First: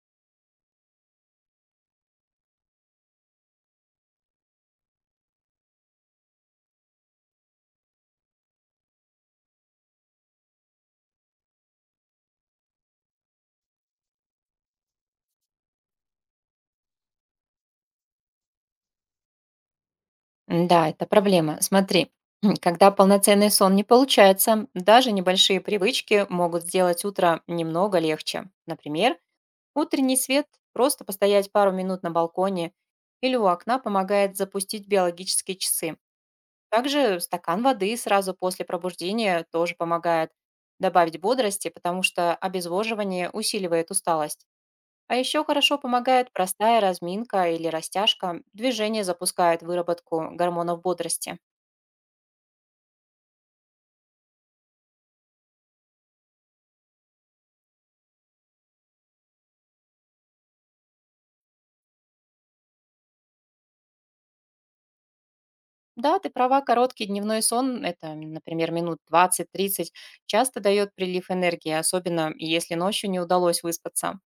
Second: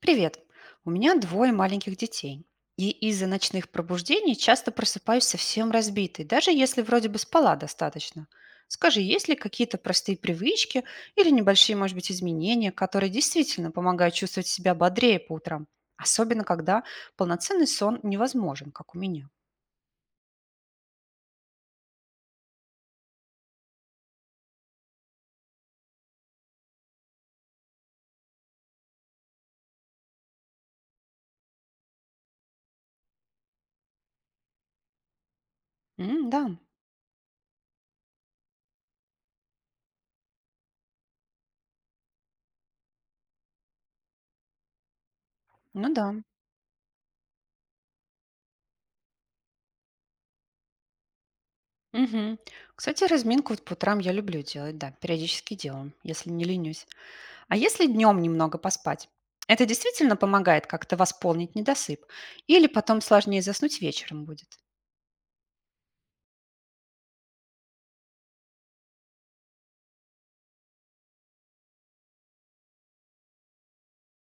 Привет. У меня двое маленьких детей. И из-за ночных пробуждений часто просыпаюсь совсем разбитой, даже если вроде бы спала достаточно. Скажи, есть ли какие-то простые привычки или небольшие, может быть, изменения, которые действительно помогают чувствовать себя бодрее по утрам? Особенно, когда полноценный сон невозможен, как у меня. Да, это проблема. Смотри, когда полноценный сон не получается, даже небольшие привычки могут сделать утро немного легче. Например, утренний свет, просто постоять пару минут на балконе или у окна помогает запустить биологические часы. М, да, Также стакан воды сразу после пробуждения тоже помогает добавить бодрости, потому что обезвоживание усиливает усталость. А еще хорошо ну да. помогает простая разминка или растяжка. Движение запускает выработку гормонов бодрости. Мгм. Кстати, разминку вот по утрам я люблю делать, да, периодически делаю, если не ленюсь. А если днем немного поспать? Это действительно помогает как-то восполнить недосып? Или потом сложнее заснуть вечером будет? Да, ты права, короткий дневной сон, это, например, минут 20-30, часто дает прилив энергии, особенно если ночью не удалось выспаться.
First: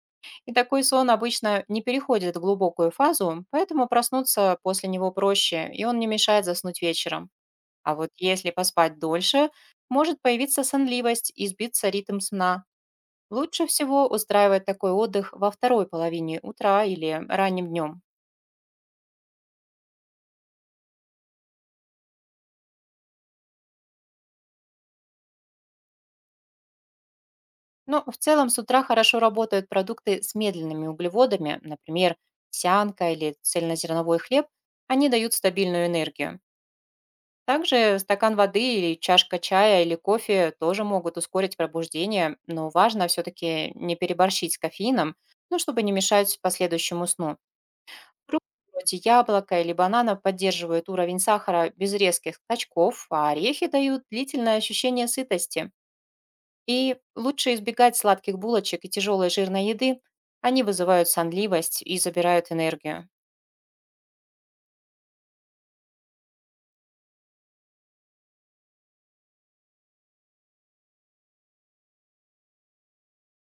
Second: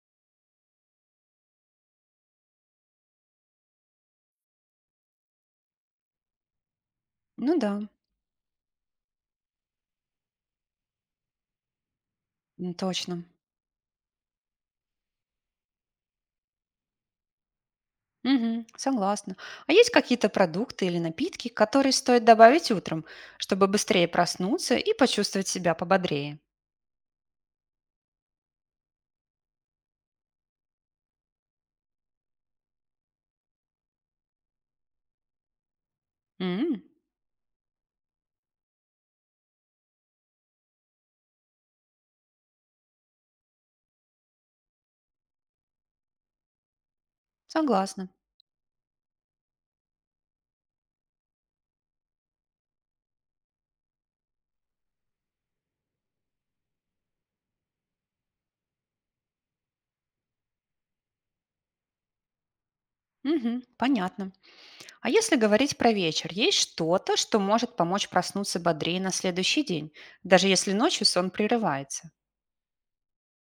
И такой сон обычно не переходит в глубокую фазу, поэтому проснуться после него проще, и он не мешает заснуть вечером. Ну да, А вот если поспать дольше, может появиться сонливость и сбиться ритм сна. м, точно. Лучше всего устраивать такой отдых во второй половине утра или ранним днем. Мгм, согласна. А есть какие-то продукты или напитки, которые стоит добавить утром, чтобы быстрее проснуться и почувствовать себя пободрее? Но в целом с утра хорошо работают продукты с медленными углеводами, например, сянка или цельнозерновой хлеб, они дают стабильную энергию. М, Также стакан воды или чашка чая или кофе тоже могут ускорить пробуждение, но важно все-таки не переборщить с кофеином, ну, чтобы не мешать последующему сну. согласна. Фрукты вроде яблока или банана поддерживают уровень сахара без резких скачков, а орехи дают длительное ощущение сытости. И лучше избегать сладких булочек и тяжелой жирной еды. Они вызывают сонливость и забирают энергию. Мгм, понятно. А если говорить про вечер, есть что-то, что может помочь проснуться бодрее на следующий день, даже если ночью сон прерывается?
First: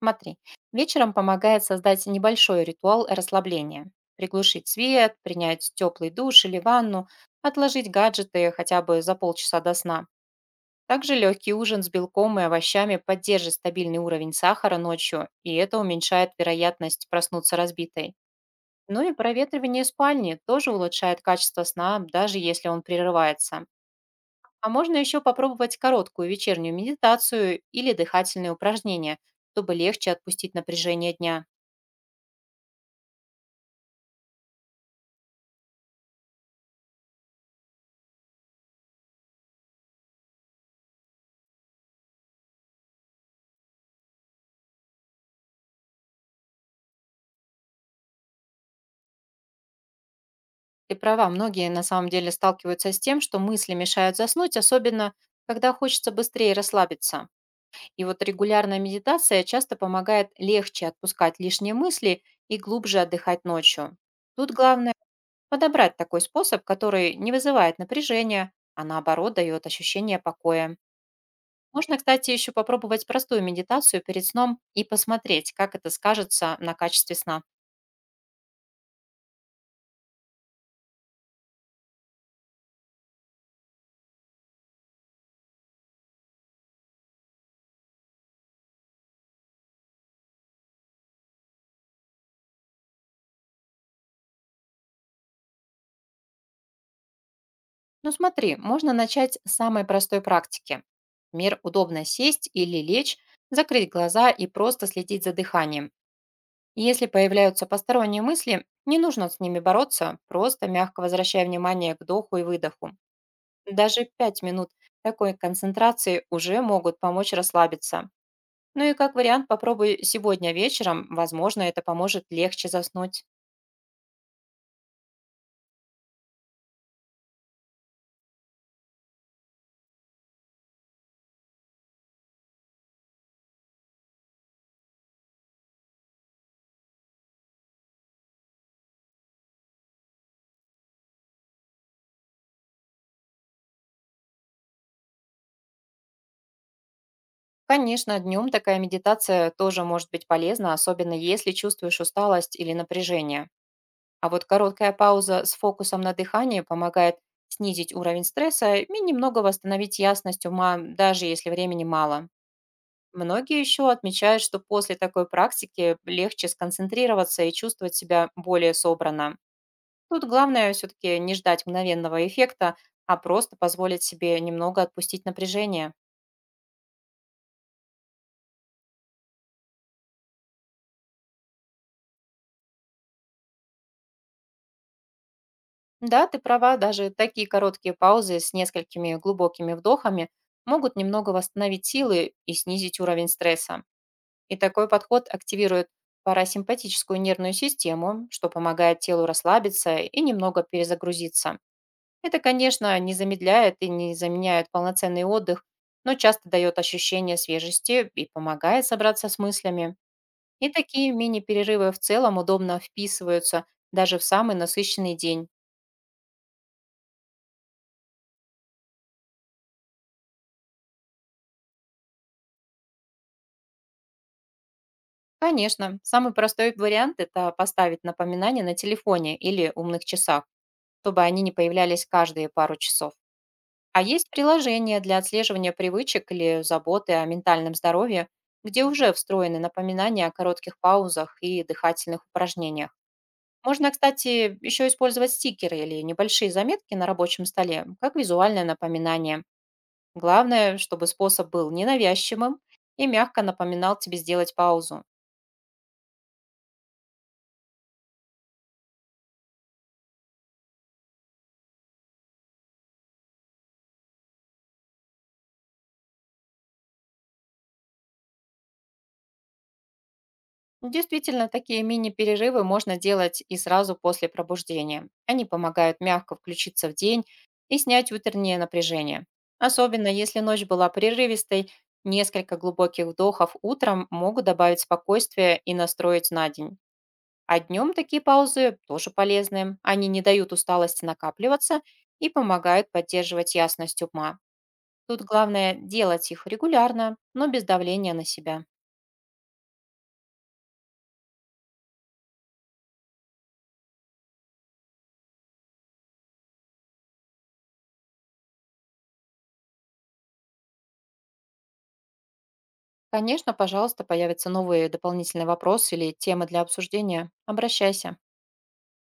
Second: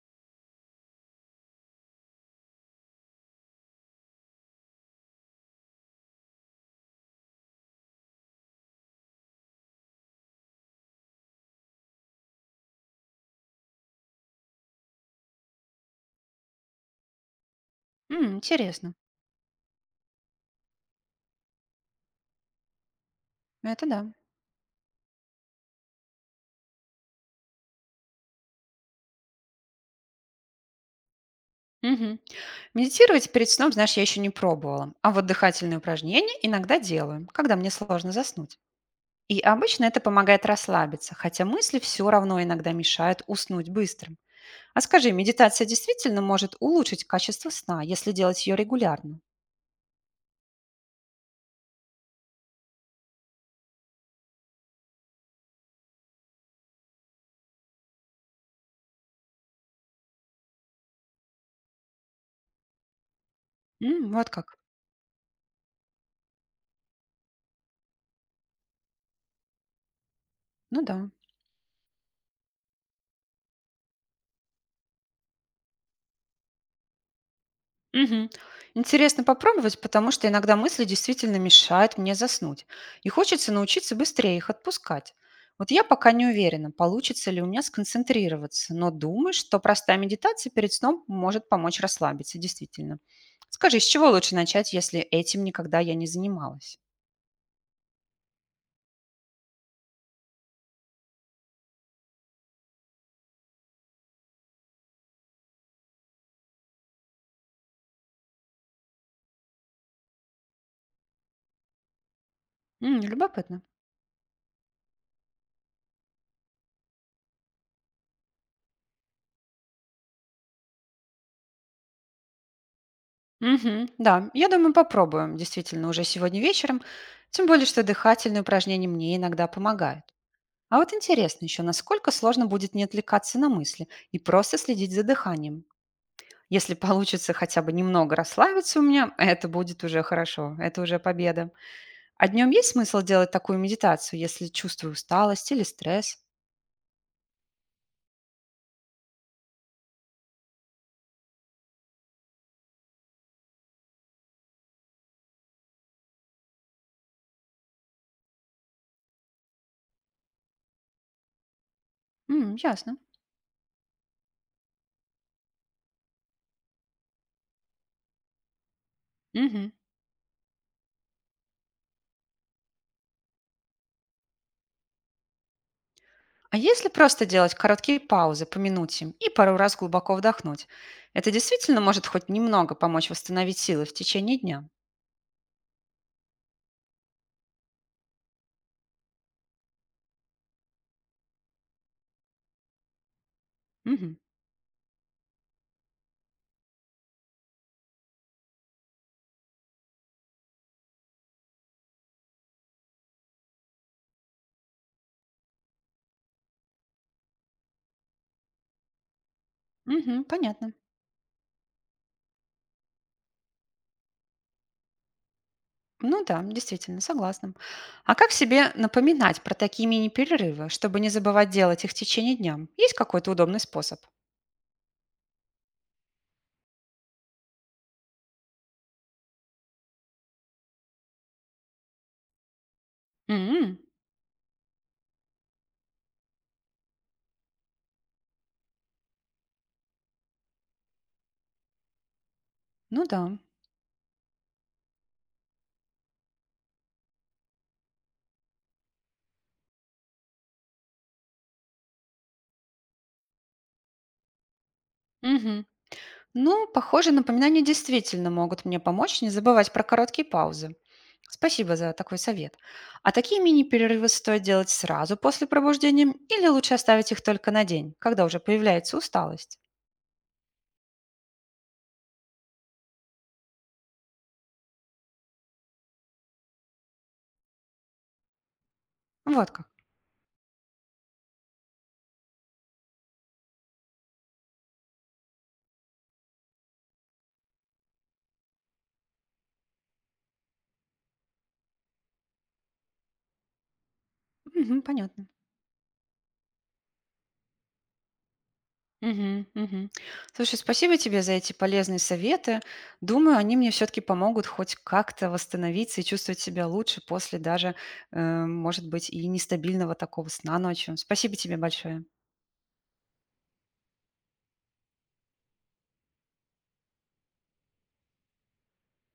Смотри, вечером помогает создать небольшой ритуал расслабления. Приглушить свет, принять теплый душ или ванну, отложить гаджеты хотя бы за полчаса до сна. Также легкий ужин с белком и овощами поддержит стабильный уровень сахара ночью, и это уменьшает вероятность проснуться разбитой. М, интересно. Ну и проветривание спальни тоже улучшает качество сна, даже если он прерывается. Это да. А можно еще попробовать короткую вечернюю медитацию или дыхательные упражнения, чтобы легче отпустить напряжение дня. Мгм. Медитировать перед сном, знаешь, я еще не пробовала. А вот дыхательные упражнения иногда делаю, когда мне сложно заснуть. И обычно это помогает расслабиться, хотя мысли все равно иногда мешают уснуть быстро. А скажи, медитация действительно может улучшить качество сна, если делать ее регулярно? Ты права, многие на самом деле сталкиваются с тем, что мысли мешают заснуть, особенно когда хочется быстрее расслабиться. И вот регулярная медитация часто помогает легче отпускать лишние мысли и глубже отдыхать ночью. М, вот Тут как. главное подобрать такой способ, который не вызывает напряжения, а наоборот дает ощущение покоя. Ну да. Можно, кстати, еще попробовать простую медитацию перед сном и посмотреть, как это скажется на качестве сна. Мгм. Интересно попробовать, потому что иногда мысли действительно мешают мне заснуть. И хочется научиться быстрее их отпускать. Вот я пока не уверена, получится ли у меня сконцентрироваться, но думаю, что простая медитация перед сном может помочь расслабиться, действительно. Скажи, с чего лучше начать, если этим никогда я не занималась? Ну смотри, можно начать с самой простой практики. Мир удобно сесть или лечь, закрыть глаза и просто следить за дыханием. И если появляются посторонние мысли, не нужно с ними бороться, просто мягко возвращая внимание к вдоху и выдоху. М, любопытно. Даже 5 минут такой концентрации уже могут помочь расслабиться. Ну и как вариант попробуй сегодня вечером, возможно, это поможет легче заснуть. Мгм, да, я думаю, попробуем, действительно, уже сегодня вечером. Тем более, что дыхательные упражнения мне иногда помогают. А вот интересно еще, насколько сложно будет не отвлекаться на мысли и просто следить за дыханием. Если получится хотя бы немного расслабиться у меня, это будет уже хорошо, это уже победа. А днем есть смысл делать такую медитацию, если чувствую усталость или стресс? Конечно, днем такая медитация тоже может быть полезна, особенно если чувствуешь усталость или напряжение. А вот короткая пауза с фокусом на дыхании помогает снизить уровень стресса и немного восстановить ясность ума, даже если времени мало. М, ясно. Многие еще отмечают, что после такой практики легче сконцентрироваться и чувствовать себя более собранно. Мгм. Тут главное все-таки не ждать мгновенного эффекта, а просто позволить себе немного отпустить напряжение. А если просто делать короткие паузы по минуте и пару раз глубоко вдохнуть, это действительно может хоть немного помочь восстановить силы в течение дня? Да, ты права, даже такие короткие паузы с несколькими глубокими вдохами могут немного восстановить силы и снизить уровень стресса. Мгм. И такой подход активирует парасимпатическую нервную систему, что помогает телу расслабиться и немного перезагрузиться. Это, конечно, не замедляет и не заменяет полноценный отдых, но часто дает ощущение свежести и помогает собраться с мыслями. Мгм, И понятно. такие мини-перерывы в целом удобно вписываются даже в самый насыщенный день. Ну да, действительно, согласна. А как себе напоминать про такие мини-перерывы, чтобы не забывать делать их в течение дня? Есть какой-то удобный способ? Конечно, самый простой вариант – это поставить напоминания на телефоне или умных часах, чтобы они не появлялись каждые пару часов. М, А есть приложения для отслеживания привычек или заботы о ментальном здоровье, где уже встроены напоминания о коротких паузах и дыхательных упражнениях. ну да. Можно, кстати, еще использовать стикеры или небольшие заметки на рабочем столе, как визуальное напоминание. Главное, чтобы способ был ненавязчивым и мягко напоминал тебе сделать паузу. Мгм. Ну, похоже, напоминания действительно могут мне помочь не забывать про короткие паузы. Спасибо за такой совет. А такие мини-перерывы стоит делать сразу после пробуждения или лучше оставить их только на день, когда уже появляется усталость? Ну, действительно, такие мини-перерывы можно делать и сразу после пробуждения. Они помогают мягко включиться в день и снять утреннее напряжение. Вот как. Особенно если ночь была прерывистой, несколько глубоких вдохов утром могут добавить спокойствие и настроить на день. А днем такие паузы тоже полезны. Они не дают усталости накапливаться и помогают поддерживать ясность ума. Мгм, Тут понятно. главное делать их регулярно, но без давления на себя. Мгм, мгм. Слушай, спасибо тебе за эти полезные советы. Думаю, они мне все-таки помогут хоть как-то восстановиться и чувствовать себя лучше после даже, э, может быть, и нестабильного такого сна ночью. Спасибо тебе большое. Конечно, пожалуйста, появятся новые дополнительные вопросы или темы для обсуждения. Обращайся.